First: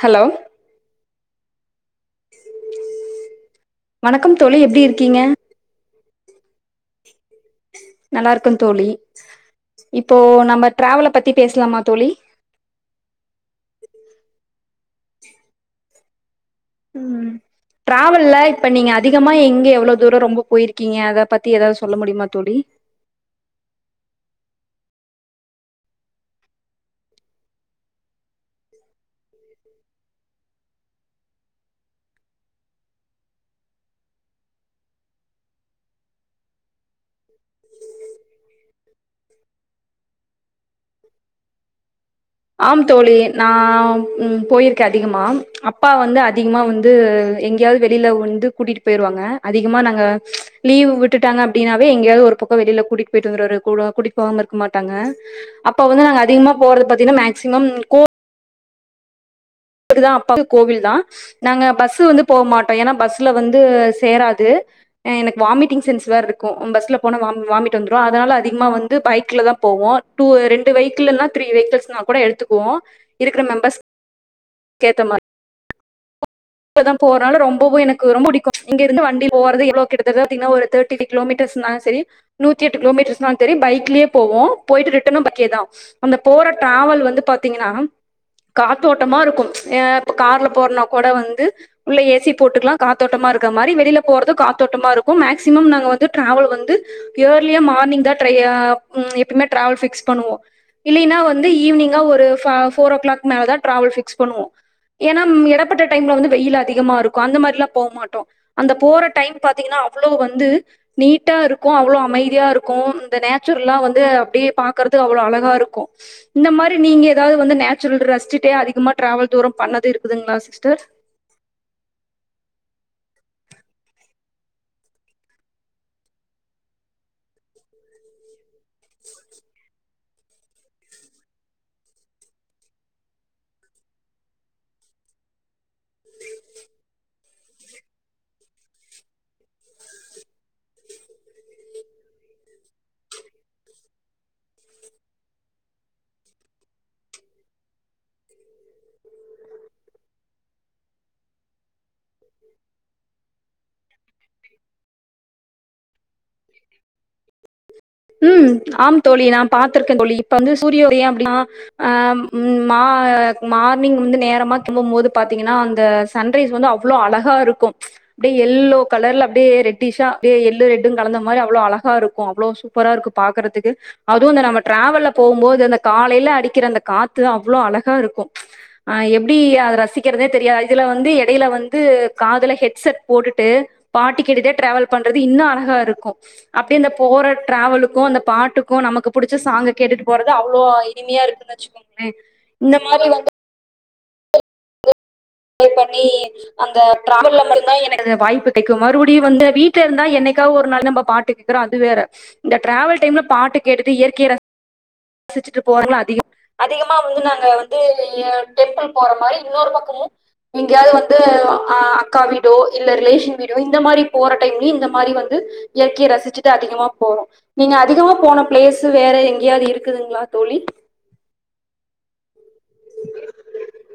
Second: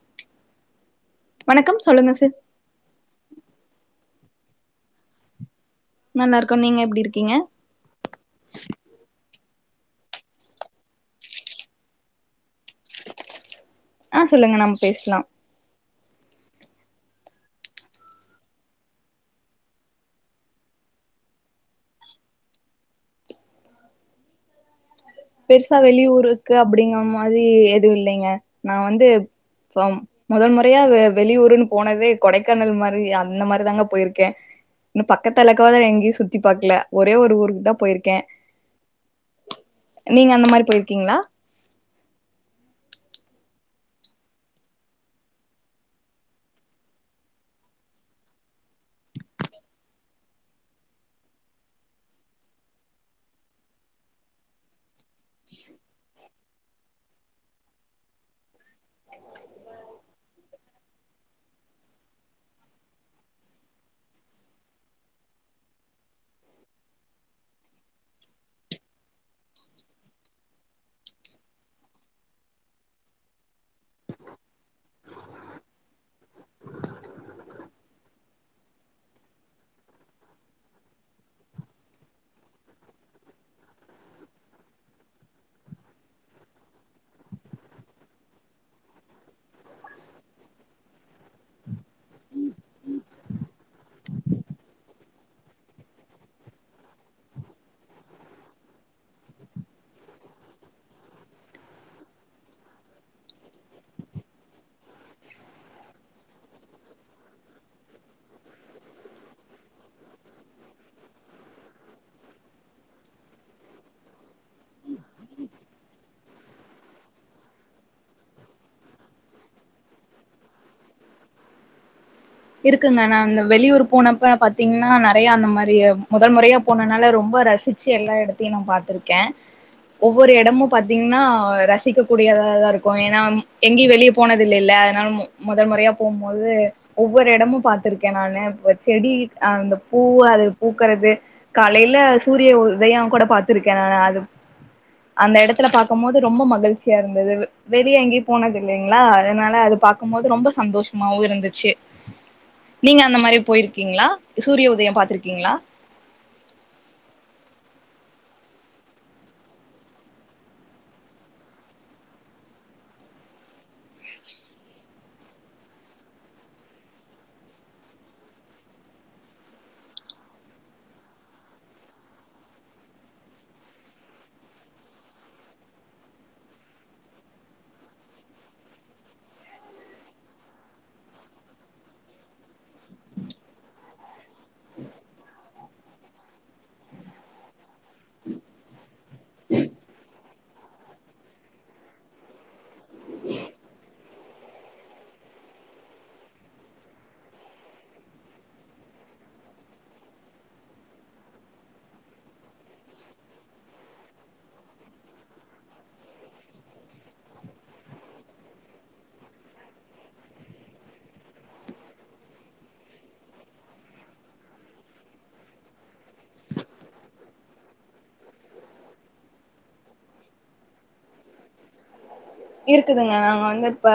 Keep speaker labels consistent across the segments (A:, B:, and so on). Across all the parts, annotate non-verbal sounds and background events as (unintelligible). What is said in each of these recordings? A: hello
B: வணக்கம் சொல்லுங்க ச
A: வணக்கம் தோழி எப்டி இருக்கீங்க
B: நல்லாருக்கோ நீங்க எப்டி இருக்கீங்க
A: நல்லாருக்க தோழி இப்போ நம்ம டிராவல பத்தி பேசலாமா தோழி
B: ஆ சொல்லுங்க நம்ம பேசலா
A: ம் ட்ராவல்ல இப்போ நீங்க அதிகமாக எங்க எவ்ளோ தூர ரொம்ப போய்ருக்கீங்க அத பத்தி எதாவது சொல்ல முடியுமா தோழி
B: பெருசா வெளியூருக்கு அப்டிங்க மாதி எதுவும் இல்லைங்க நா வந்து மொதல் முறையா வெளியூர்ன்னு போனதே கொடைக்கானல் மாரி அந்த மாரி தாங்க போய்ருக்க இன்னு பக்கத்தாள இருக்கவாது எங்கயு சுத்தி பாக்கல ஒரே ஒரு ஊருக்கு தா போய்ருக்க நீங்க அந்த மாரி போய்ருக்கீங்ளா
A: ஆம் தோழி நா ம் போய்ருக்க அதிகமா அப்பா வந்து அதிகமா வந்து எங்கயாவது வெளில வந்து கூட்டிட்டு போய்ருவாங்க அதிகமா நாங்க லீவு விட்டுட்டாங்க அப்டின்னாவே எங்கயாவது ஒரு பக்க வெளில கூட்டிட்டு போய்ட்டு வந்ருவாரு கூட்டிட்டு போகாம இருக்க மாட்டாங்க அப்ப வந்து நாங்க அதிகமா போறது பாத்தீங்கனா மேக்சிமம் கோ அப்பாக்கு கோவில் தா நாங்க பஸ் வந்து போக மாட்டோ ஏன்னா பஸ்ல வந்து சேராது எனக்கு வாமிட்டிங் சென்ஸ் வேர இருக்கு பஸ்ல போன வா வாமிட் வந்துடு அதனால அதிகமா வந்து பைக்ல தா போவோ டூ ரெண்டு வெகிக்கில்னா த்ரீ வெகிக்கில்ஸ்னா கூட எடுத்துக்குவோ இருக்குற மெம்பர்ஸ் கேத்தமாரி இப்பதா போறனால ரொம்பவு எனக்கு ரொம்ப படிக்கு இங்க இருந்து வண்டி போறது எவ்ளோ கிட்டத்தட்ட பாத்தீங்கனா ஒரு தேர்ட்டி கிலோமீட்டர்ஸ் நாளு சரி நூத்தி எட்டு கிலோமீட்டர்ஸ்ன்னாளு சரி பைக்லயே போவோ போய்ட்டு ரிட்டனு பைக்கே தா அந்த போற டிராவல் வந்து பாத்தீங்கனா காத்தோட்டமாருக்கு ஏ இப்ப கார்ல போறனா கூட வந்து உள்ள ஏசி போட்டுக்கலா காத்தோட்டமா இருக்க மாரி வெளில போறது காத்தோட்டமா இருக்கு மேக்சிமம் நாங்க வந்து டிராவல் வந்து ஏர்லியா மார்னிங் தா ட்ரைய ம் எப்பமே டிராவல் பிக்ஸ் பண்ணுவோ இல்லினா வந்து ஈவினிங்கா ஒரு ஃப ஃபோர் ஓ கிளாக் மேலதா டிராவல் ஃபிக்ஸ் பண்ணுவோ ஏன்னா எடப்பட்ட டைம்ல வந்து வெயில் அதிகமா இருக்கு அந்த மாரில்லா போ மாட்டோ அந்த போற டைம் பாத்தீங்கனா அவ்ளோ வந்து நீட்டா இருக்கு அவ்ளோ அமைதியா இருக்கு இந்த நேச்சுரலா வந்து அப்டியே பாக்குறது அவ்ளோ அழகா இருக்கு இந்த மாரி நீங்க எதாவது வந்து நேச்சுரல் ரசிச்சிட்டே அதிகமா டிராவல் தூர பண்ணது இருக்குதுங்களா சிஸ்டர்
B: இருக்குங்க நா இந்த வெளியூர் போனப்ப பாத்தீங்கனா நெறயா அந்த மாரி மொதல் முறையா போனதுனால ரொம்ப ரசிச் ச்சு எல்லா எடத்தையு நா பாத்திருக்க ஒவ்வொரு எடமு பாத்தீங்கனா ரசிக்க கூடியதா தா இருக்கு ஏன்னா எங்கயு வெளிய போனதில்லல்ல அதனால மொதல் முறையா போம்போது ஒவ்வொரு எடமும் பாத்திருக்கேன் நானு இப்ப செடி அந்த பூ அது பூக்கறது காலைல சூரிய உதயோங் கூட பாத்திருக்கேன் நானு அது அந்த எடத்துல பாக்கும்போது ரொம்ப மகிழ்ச்சியா இருந்தது வெளிய எங்கயு போனதில்லைங்ளா அதனால அது பாக்கும்போது ரொம்ப சந்தோஷமாவு இருந்துச்சு நீங்க அந்த மாரி போயிருக்கீங்ளா சூரிய உதயம் பாத்திருக்கீங்ளா
A: ம் ஆம் தோழி நான் பாத்திருக்கேன் தோழி இப்ப வந்து சூரிய உதயம் அப்டின்னா ஆ ம் மா மார்னிங் வந்து நேரமா தும்பும்போது பாத்தீங்கனா அந்த சன்ரைஸ் வந்து அவ்ளோ அழகா இருக்கு அப்டியே எல்லோ கலர்ல அப்டியே ரெட்டிஷ்ஷா அப்டியே எல்லு ரெட்டு கலந்த மாரி அவ்ளோ அழகா இருக்கு அவ்ளோ சூ பரா இருக்கு பாக்கறதுக்கு அதுவு இந்த நம்ம டிராவல்ல போம்போது அந்த காலைல அடிக்கிற அந்த காத்து அவ்ளோ அழகா இருக்கு ஆ எப்டி அத ரசிக்கறதே தெரியாது இதுல வந்து எடையில வந்து காதுல ஹெட்செட் போட்டுட்டு பாட்டு கேட்டுட்டே டிராவல் பண்றது இன்னு அழகா இருக்கு அப்டியே இந்த போ டிராவலுக்கு அந்த பாட்டுக்கு நமக்கு புடிச்ச சாங்க கேட்டுட்டு போறது அவ்ளோ இனிமையா இருக்குனு வேச்சுக்கோங்ளே இந்த மாரி வந்து இப்ப நீ அந்த ட்ராவல்ல பாத்திங்கன்னா எனக்கு வாய்ப்பு கெடைக்கு மறுபடி வந்த வீட்ல இருந்தா என்னைக்கா ஒரு நாள் நம்ம பாட்டு க்றோ அது வேற இந்த டிராவல் டைம்ல பாட்டு கேட்டுட்டு இயற்கைய ரசிச்சுட்டு போறல்ல அதிகோ அதிகமா வந்து நாங்க வந்து டெம்பிள் போற மாரி இன்னொரு பக்கமு எங்கயாது வந்து ஆ அக்கா வீடோ இல்ல ரிலேஷன் வீடோ இந்த மாரி போற டைம்லயு இந்த மாரி வந்து இயற்கைய ரசிச்சுட்டு அதிகமா போவோ நீங்க அதிகமா போன பிளேஸ் வேற எங்கயாது இரு க்குதுங்ளா தோழி
B: இருக்குதுங்க நாங்க வந்து இப்ப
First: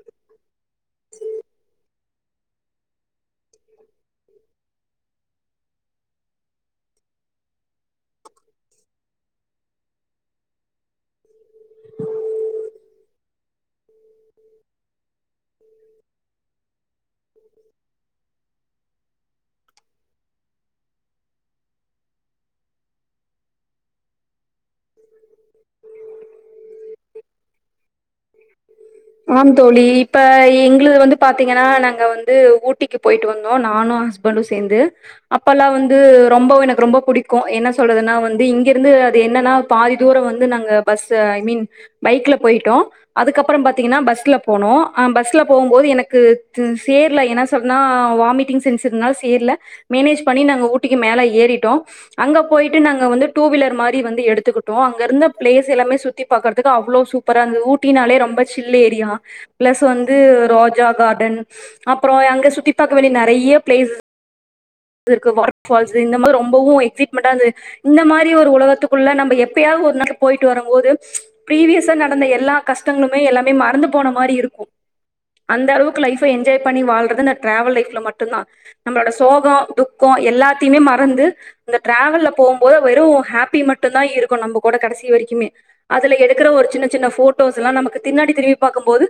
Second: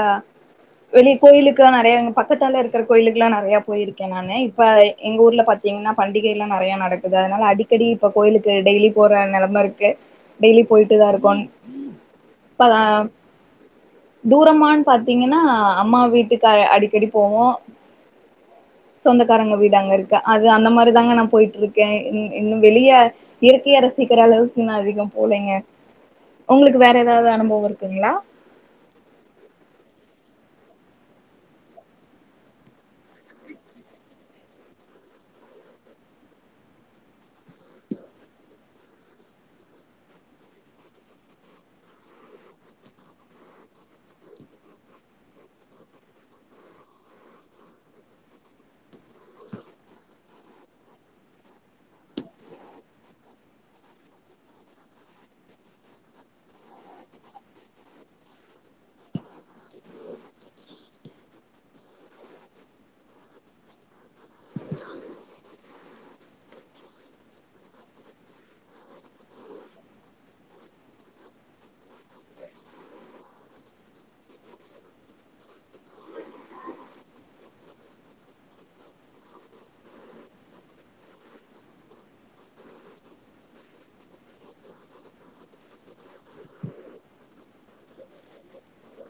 B: வெளிய கோயிலுக்கெல்லா நெறையா இங்க பக்கத்தால இருக்கற கோயிலுக்கெல்லா நெறையா போயிருக்கேன் நானு இப்ப எங்க ஊர்ல பாத்தீங்கன்னா பண்டிகை எல்லா நெறையா நடக்குது அதனால அடிக்கடி இப்ப கோயிலுக்கு டெய்லி போற நெலம இருக்கு டெய்லி போயிட்டுதா இருக்கோங் இப்பதான் தூரமான்னு பாத்தீங்கன்னா அம்மா வீட்டுக்கு அடிக்கடி போவோ சொந்தக்காரங்க வீடு அங்க இருக்கு அது அந்த மாரிதாங்க நா போயிட்டு இருக்க இன்னு வெளிய இயற்கைய ரசிக்கிற அளவுக்கு அதிகம் போலங்க உங்களுக்கு வேற எதாவது அனுபவம் இருக்குங்ளா
A: ஆம் தோழி இப்ப எங்களுது வந்து பாத்தீங்கனா நாங்க வந்து ஊட்டிக்கு போயிட்டு வந்தோ நானு ஹ ஸ்பண்ட்டு சேந்து அப்பல்லா வந்து ரொம்ப எனக்கு ரொம்ப புடிக்கு என்ன சொல்றது நா வந்து இங்கிருந்து அது என்னனா பாதி தூரோ வந்து நாங்க பஸ் ஐ மீன் பைக்ல போயிட்டோ அதுக்கப்றோ பாத்தீங்கனா பஸ்ல போனோ பஸ்ல போம்போது எனக்கு து சேர்ல என்ன சொன்னனா வாமிட்டிங் சென்ஸ் தேர்ல மேனேஜ் பண்ணி நாங்க ஊட்டிக்கு மேல ஏறிட்டோ அங்க போயிட்டு நாங்க வந்து டூவீலர் மாரி வந்து எடுத்துக்கிட்டோ அங்கிருந்த பிளேஸ் எல்லாமே சுத்தி பாக்கறதுக்கு அவ்ளோ சூப்பரா இருந்தது ஊட்டினாலே ரொம்ப ஜில் ஏரியா பிளஸ் வந்து ரோஜா கார்டன் அப்றோ அங்க சுத்தி பாக்க வேண்டிய நெறைய பிளேஸ் இருக்கு வாட்டர்ஃபால்ஸ் இந்த மாரி ரொம்பவு எக்ஸைட்மெண்டா இருந்துது இந்த மாரி ஒரு உலகத்துக்குள்ள நம்ம எப்பயாது ஒரு நாளு போயிட்டு வரம்போது பீரீவியஸா நடந்த எல்லா கஷ்டங்களுமே எல்லாமே மறந்து போன மாரி இருக்கு அந்த அளவுக்கு லைஃப்ப என்ஜாய் பண்ணி வாழ்றது இந்த டிராவல் லைஃப்ல மட்டுந்தான் நம்மளோட சோகோ துக்கோ எல்லாத்தையுமே மறந்து இந்த டிராவல்ல போம்போது வெறு ஹாப்பி மட்டுந்தா இருக்கு நம்ம கூட கடைசி வரைக்குமே அதுல எடுக்கிற ஒரு சின்ன சின்ன போட்டோஸ் எல்லா நமக்கு பின்னாடி திரும்பி பார்க்கும் போது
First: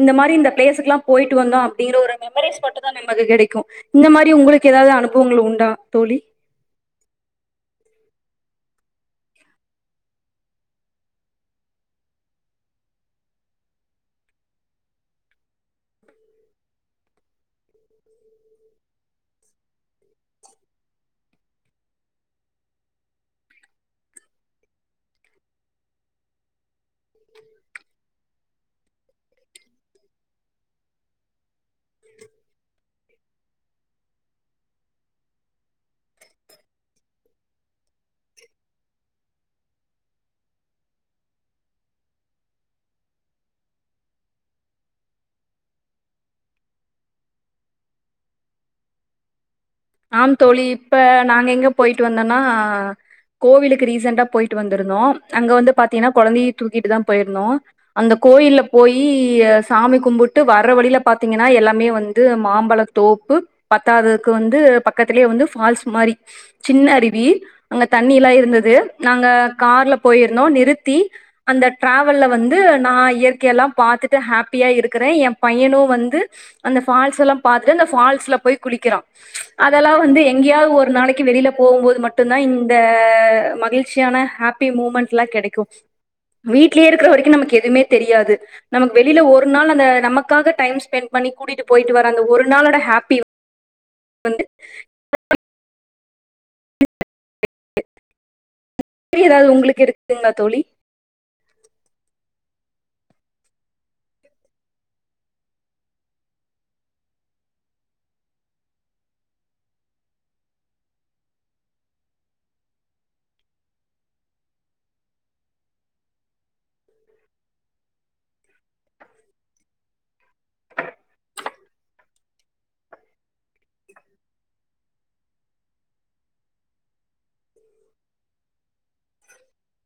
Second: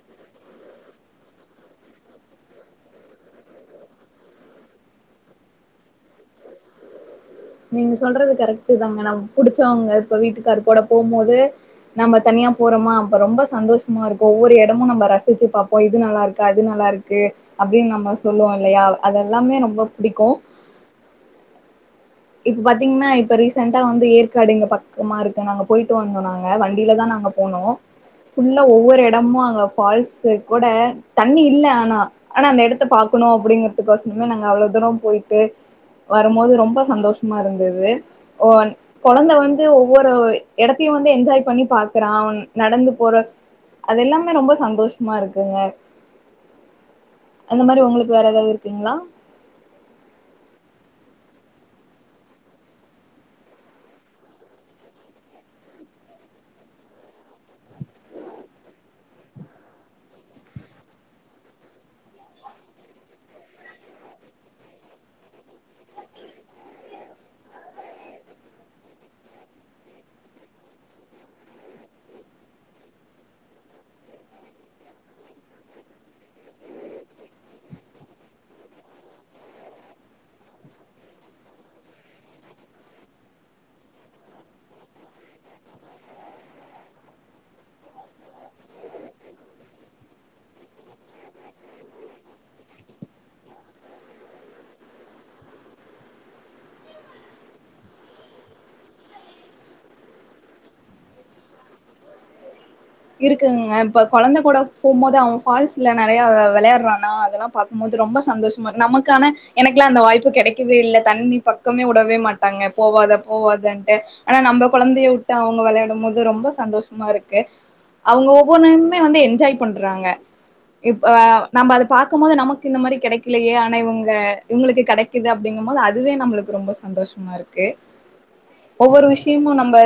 A: இந்த மாரி இந்த பிளேஸ்க்கு எல்லா போயிட்டு வந்தோ அப்டிங்கிற ஒரு மெறீஸ் மட்டு தா நமக்கு கிடைக்கு இந்த மாரி உங்களுக்கு ஏதாவது அனுபவங்கள் உண்டா தோழி
B: நீங்க சொல்றது கரெக்டு தாங்க நம்ம புடிச்சவங்க இப்ப வீட்டுக்காரோட போம்போது நம்ம தனியா போறோமா அப்ப ரொம்ப சந்தோஷமா இருக்கு ஒவ்வொரு இடமு நம்ம ரசிச்சி பார்ப்போ இது நல்லா இருக் கு அது நல்லா இருக்கு அப்டின்னு நம்ம சொல்லுவோ இல்லையா அதெல்லாமே ரொம்போ புடிக்கு இப்ப பாத்தீங்ன்னா இப்ப ரீசென்டா வந்து ஏற்காடு இங்க பக்கமா இருக்கு நாங்க போயிட்டு வந்தோ நாங்க வண்டியிலதா நாங்க போனோ ஃபுல்லா ஒவ்வொரு இடமா அங்க ஃபால்ஸ் கூட தண்ணி இல்ல ஆனா ஆனா அந்த இடத்த பார்க்கணு அப்டிங்கறதுக்கு ஒசமே நாங்க அவ்ளோ தூரம் போயிட்டு வரும்போது ரொம்ப சந்தோஷமா இருந்தது ஓன் கொழந்த வந்து ஒவ்வொரு இடத்தையு வந்து என்ஜாய் பண்ணி பாக்குறான் அவன் நடந்து போற அதெல்லாமே ரொம்ப சந்தோஷமா இருக்குங்க அந்த மாரி உங்களுக்கு வேற ஏதாவது இருக்குங்ளா
A: ஆம் தோழி இப்ப நாங்க எங்க போயிட்டு வந்தோனா கோவிலுக்கு ரீசெண்டா போயிட்டு வந்திருந்தோ அங்க வந்து பாத்தீங்கனா கொழந்தையு தூக்கிட்டு தா போயிருந்தோ அந்த கோயில்ல போயி சாமி கும்பிட்டு வர்ற வழியில பாத்தீங்கன்னா எல்லாமே வந்து மாம்பழ தோப்பு பத்தாததுக்கு வந்து பக்கத்திலேயே வந்து ஃபால்ஸ் மாரி சின்ன அருவி அங்க தண்ணி எல்லா இருந்தது நாங்க கார்ல போயிருந்தோ நிறுத்தி அந்த ட்ராவல்ல வந்து நா இயற்கைய எல்லா பார்த்துட்டு ஹாப்பியா இருக்குற என் பையனு வந்து அந்த ஃபால்ஸ் எல்லா பார்த்து அந்த ஃபால்ஸ்ல போய் குளிக்கிறான் அதெல்லா வந்து எங்கேயாவது ஒரு நாளைக்கி வெளிய போம்போது மட்டு்தா இந்த மகிழ்ச்சியான ஹாப் பி மூமெண்ட்ல்லா கெடைக்கு வீட்லயே இருக்கிற வரைக்கு நமக்கு எதுமே தெரியாது நமக்கு வெளில ஒரு நாள் அந்த நமக்காக டைம் ஸ்பெண்ட் பண்ணி கூட்டிட்டு போயிட்டு வர அந்த ஒரு நாளோட ஹாப்பி வந்து அப்டி ஏதாவது உங்களுக்கு இருக்குங்ளா தோழி
B: இருக்குங்க இப்ப கொழந்த கூட போம்போது அவன் ஃபால்ஸ்ல நறைய விளையாடுறான்னா அதெல்லா பார்க்கும்போது ரொம்ப சந்தோஷமா இரு நமக்கான எனக்குலா அந்த வாய்ப்பு கிடைக்கவே இல்ல தண்ணி ப க்கமே விடவே மாட்டாங்க போவாத போவதுன்ட்டு ஆனா நம்ம கொழந்தைய விட்டு அவுங்க விளையாடும் போது ரொம்ப சந்தோஷமா இருக்கு அவுங்க ஒவ்வொன்னுமே வந்து என்ஜாய் பண்றாங்க இப்ப நம்ம அது பாக்கும்போது நமக்கு இந்த மாரி கெடைக்கலையே ஆனா இவுங்க இவுங்களுக்கு கடைக்குது அப்டிங்கும்போது அதுவே நம்மளுக்கு ரொம்ப சந்தோஷ மா இருக்கு ஒவ்வொரு விஷயமு நம்ம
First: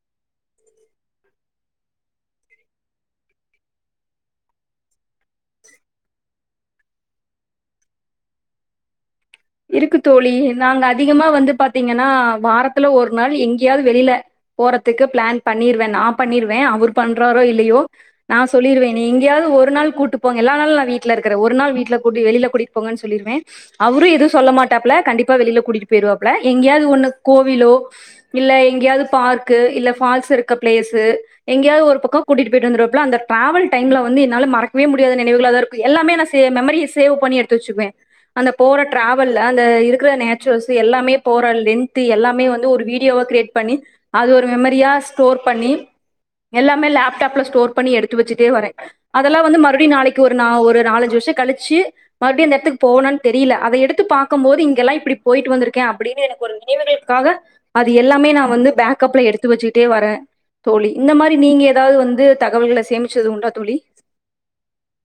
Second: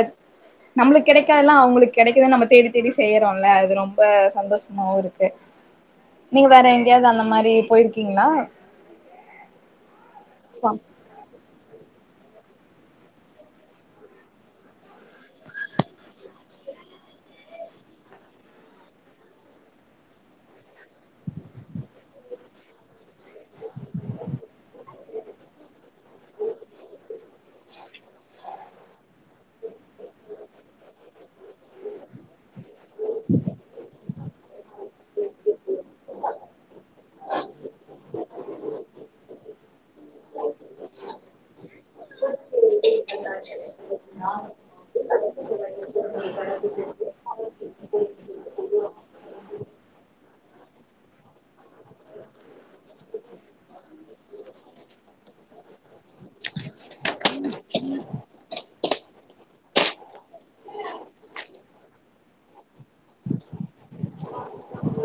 B: நம்மளுக்கு கெடைக்காதுல்லா அவுங்களுக்கு கிடைக்குதுன்னு நம்ம தேடி செய்யறோல்ல அது ரொம்ப சந்தோஷமாவு இருக்கு நீங்க வேற எங்கேயாவது அந்த மாரி போயிருக்கீங்ளா
A: இருக்கு தோழி நாங்க அதிகமா வந்து பாத்தீங்கன்னா வாரத்துல ஒரு நாள் எங்கேயாவது வெளில போறதுக்கு பிளான் பண்ணிருவே நா பண்ணிருவே அவர் பண்றாரோ இல்லையோ நா சொல்லிருவே என்ன எங்கேயாவது ஒரு நாள் கூட்டு போங்க எல்லா நாளு நா வீட்ல இருக்குற ஒரு நாள் விட்ல கூட்டி வெளில கூட்டி போங்கன்னு சொல்லிருவே அவரு எதுவு சொல்ல மாட்டாப்ல கண்டிப்பா வெளில கூட்டிட்டு போயிருவாப்ல எங்கேயாவது ஒண்ணு கோவிலோ இல்ல எங்கேயாவது பார்க்கு இல்ல ஃபால்ஸ் இருக்க பிளேஸ்சு எங்கயாவது ஒரு பக்கோ கூட்டிட்டு போயிட்டு வந்துருவா ப்புல அந்த டிராவல் டைம்ல வந்து என்னால மறக்கவே முடியாத நினைவுகளதா இருக்கு எல்லாமே நா மெமரியை சேவ் பண்ணி எடுத்து வச்சுக்குவே அந்த போற டிராவல் அந்த இருக்கிற நேச்சுரல்ஸ் எல்லாமே போற லென்த்து எல்லாமே வந்து ஒரு வீ வீடியோ வா கிரியேட் பண்ணி அது ஒரு மெமரியா ஸ்டோர் பண்ணி எல்லாமே லேப்டாப்ல ஸ்டோர் பண்ணி எடுத்து வச்சிட்டே வரே அதெல்லா வந்து மறுபடி நாளைக்கு ஒரு நா ஒரு நாலஞ்சு வருஷ கழிச்சு மறுவடியு அந்த இடத்துக்கு போவனான் தெரியில அத எடு த்து பாக்கம் போது இங்கெல்லா இப்பிடி போயிட்டு வந்துருக் கே அப்படினு எனக்கு ஒரு நினைவுகளுக்காக அது எல்லாமே நா வந்து பேக் கப்ல எடுத்து வச்சுட்டே வரே தோழி இந்த மாரி நீங்க ஏதாவது வந்து தகவல்கள சேமிச்சது உண்டா தோழி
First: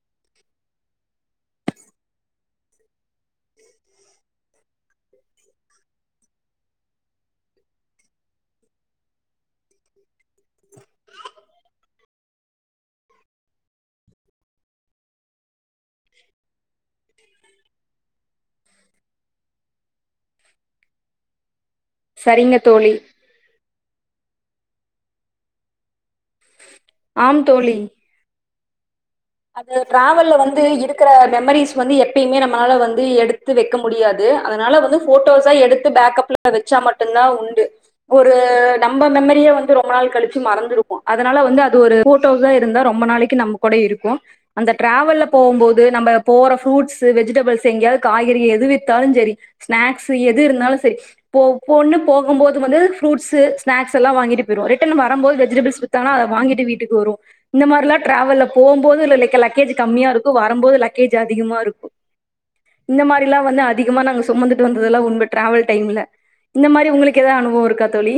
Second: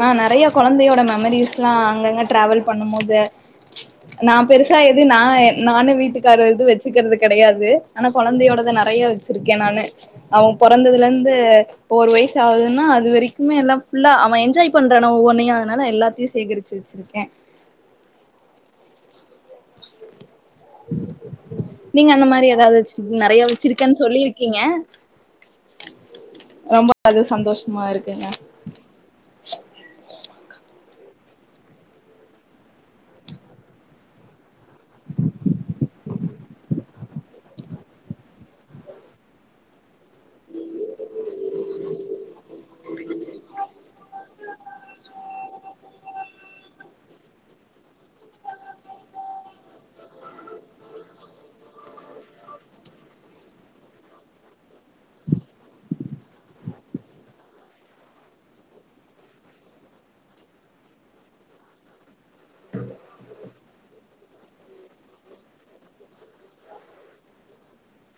B: நா நெறைய கொழந்தையோட மெமரிஸ்லா அங்கங்க ட்ராவல் பண்ணும் போது நா பெருசா எது நா எ நானு வீட்டுக்காரர்து வெச்சுக்கிறது கெடையாது ஆனா கொழந்தையோடத நெறைய வச்சிருக்கே நானு அவ பொறந்ததுலலிருந்து இப்ப ஒரு வயசு ஆவுது ஏன்னா அது வரைக்குமே எல்லா ஃபுல்லா அவ என்ஜாய் பண்றா நா ஒவ்வொன்னையு அதனால எல்லாத்தையு சேகரிச்சு வெச்சிருக்கே நீங்க அந்த மாரி
A: சரிங்க
B: ஏதாவது
A: தோழி
B: வெச்சிருக்கிங் நெறைய வெச்சிருக்கேன் சொல்லிரு கீங்க ரொம்ப அது
A: ஆம் தோழி
B: சந்தோஷமா இருக்குங்க
A: அது டிராவல்ல வந்து இருக்கற மெமரிஸ் வந்து எப்பயுமே நம்மளால வந்து எடுத்து வெக் க்க முடியாது அதனால வந்து ஃபோட்டோஸ்சா எடுத்து பேக்கப்ல வெச்ச மட்டுந்தா உண்டு ஒரு நம்ப மெமரியே வந்து ரொம்ப நாள் கழி ச்சி மறந்துருபோ அதனால வந்து அது ஒரு ஃபோட்டோஸ்சா இருந்தா ரொம்ப நாளைக்கு நம்ம கூட இருக்கு அந்த டிராவல்ல போம் போது நம்ம போற ஃப்ரூட்ஸ்சு வெஜிடபிள்ஸ்சு எங்கயாவது காய்கறி எது வித்தாலு செரி ஸ்நாக்ஸ்சு எது இருந்தாலு செரி போ போன்னு என்றால் நீ போகும் போது வந்து ஃரூட்ஸ்சு ஸ்நாக்ஸ் எல்லா வாங்கிட்டு போயிருவோ ரிட்டர்ன் வரம்போது வெஜிடபிள்ஸ் த்தானா அத வாங்கிட்டு வீட்டுக்கு வருவோ இந்த மாரிலா டிராவல்ல போம் போது இல்லலேக லக்கேஜு கம்மியா இருக்கு வரம்போது லக்கேஜ் அதிகமா இருக்கு இந்த மாரில்லா வந்து அதிகமா நாங்க சுமந்துட்டு வந்ததெல்லா (unintelligible) டிராவல் டைம்ல இந்த மாரி உங்களுக் ஏதா அனுபவோ இருக்கா தோழி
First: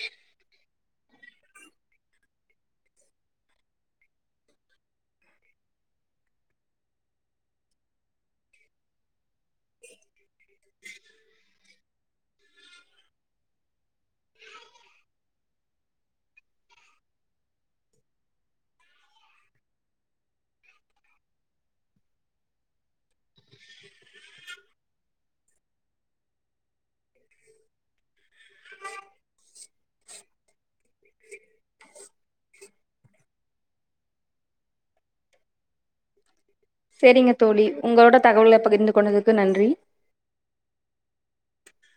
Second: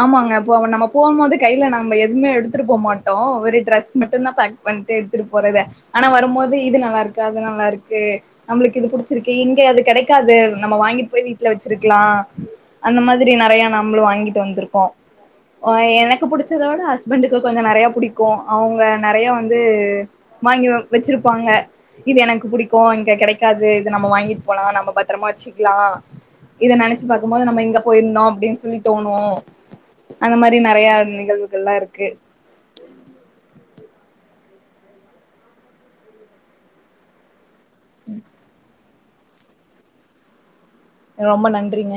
B: ஆமாங்க இப்ப ஒ நாம்ப போம் போது கையில நாம்ப எதுவுமே எடுத்துட்டு போ மாட்டோ ஒரு டிரெஸ் மட்டுந்தா பேக் பண்ட்டு எடுத்துட்டு போறது ஆனா வரும்போது இது நல்லா இருக்கு அது நல்லா இருக்கு நம்முளுக்கு இது புடிச்சிருக்கு இங்க அது கெடைக்காது நாம்ப வாங்கிட் போய் வீட்ல வெச்சிருக்கலா அந்த மாதிரி நெறைய நம்மளு வாங்கிட்டு வந்திருக்கோ ஒ எனக்கு புடிச்சத விட ஹஸ்பண்டுக்கு கொஞ்சோ நெறைய புடிக்கோ அவங்க நெறைய வந்து வாங்கி வெப் வெச்சிருப்பாங்க இது எனக்கு புடிக்கு இங்க கெடைக்காது இது நம்ம வாங்கிட்டு போலா நம்ம பத்தரமா வெச்சுக்லா இத நெனச்சு பாக்கும்போது நாம்ப எங்க போயிருந்தோ அப்டின் சொல்லி தோன் னு அந்த மாரி நெறைய நிகழ்வுகள்லா இருக்கு
A: செரிங்க தோழி உங்களோட தகவல பகிர்ந்து கொண்டதுக்கு நன்றி
B: ரொம்ப நன்றிங்க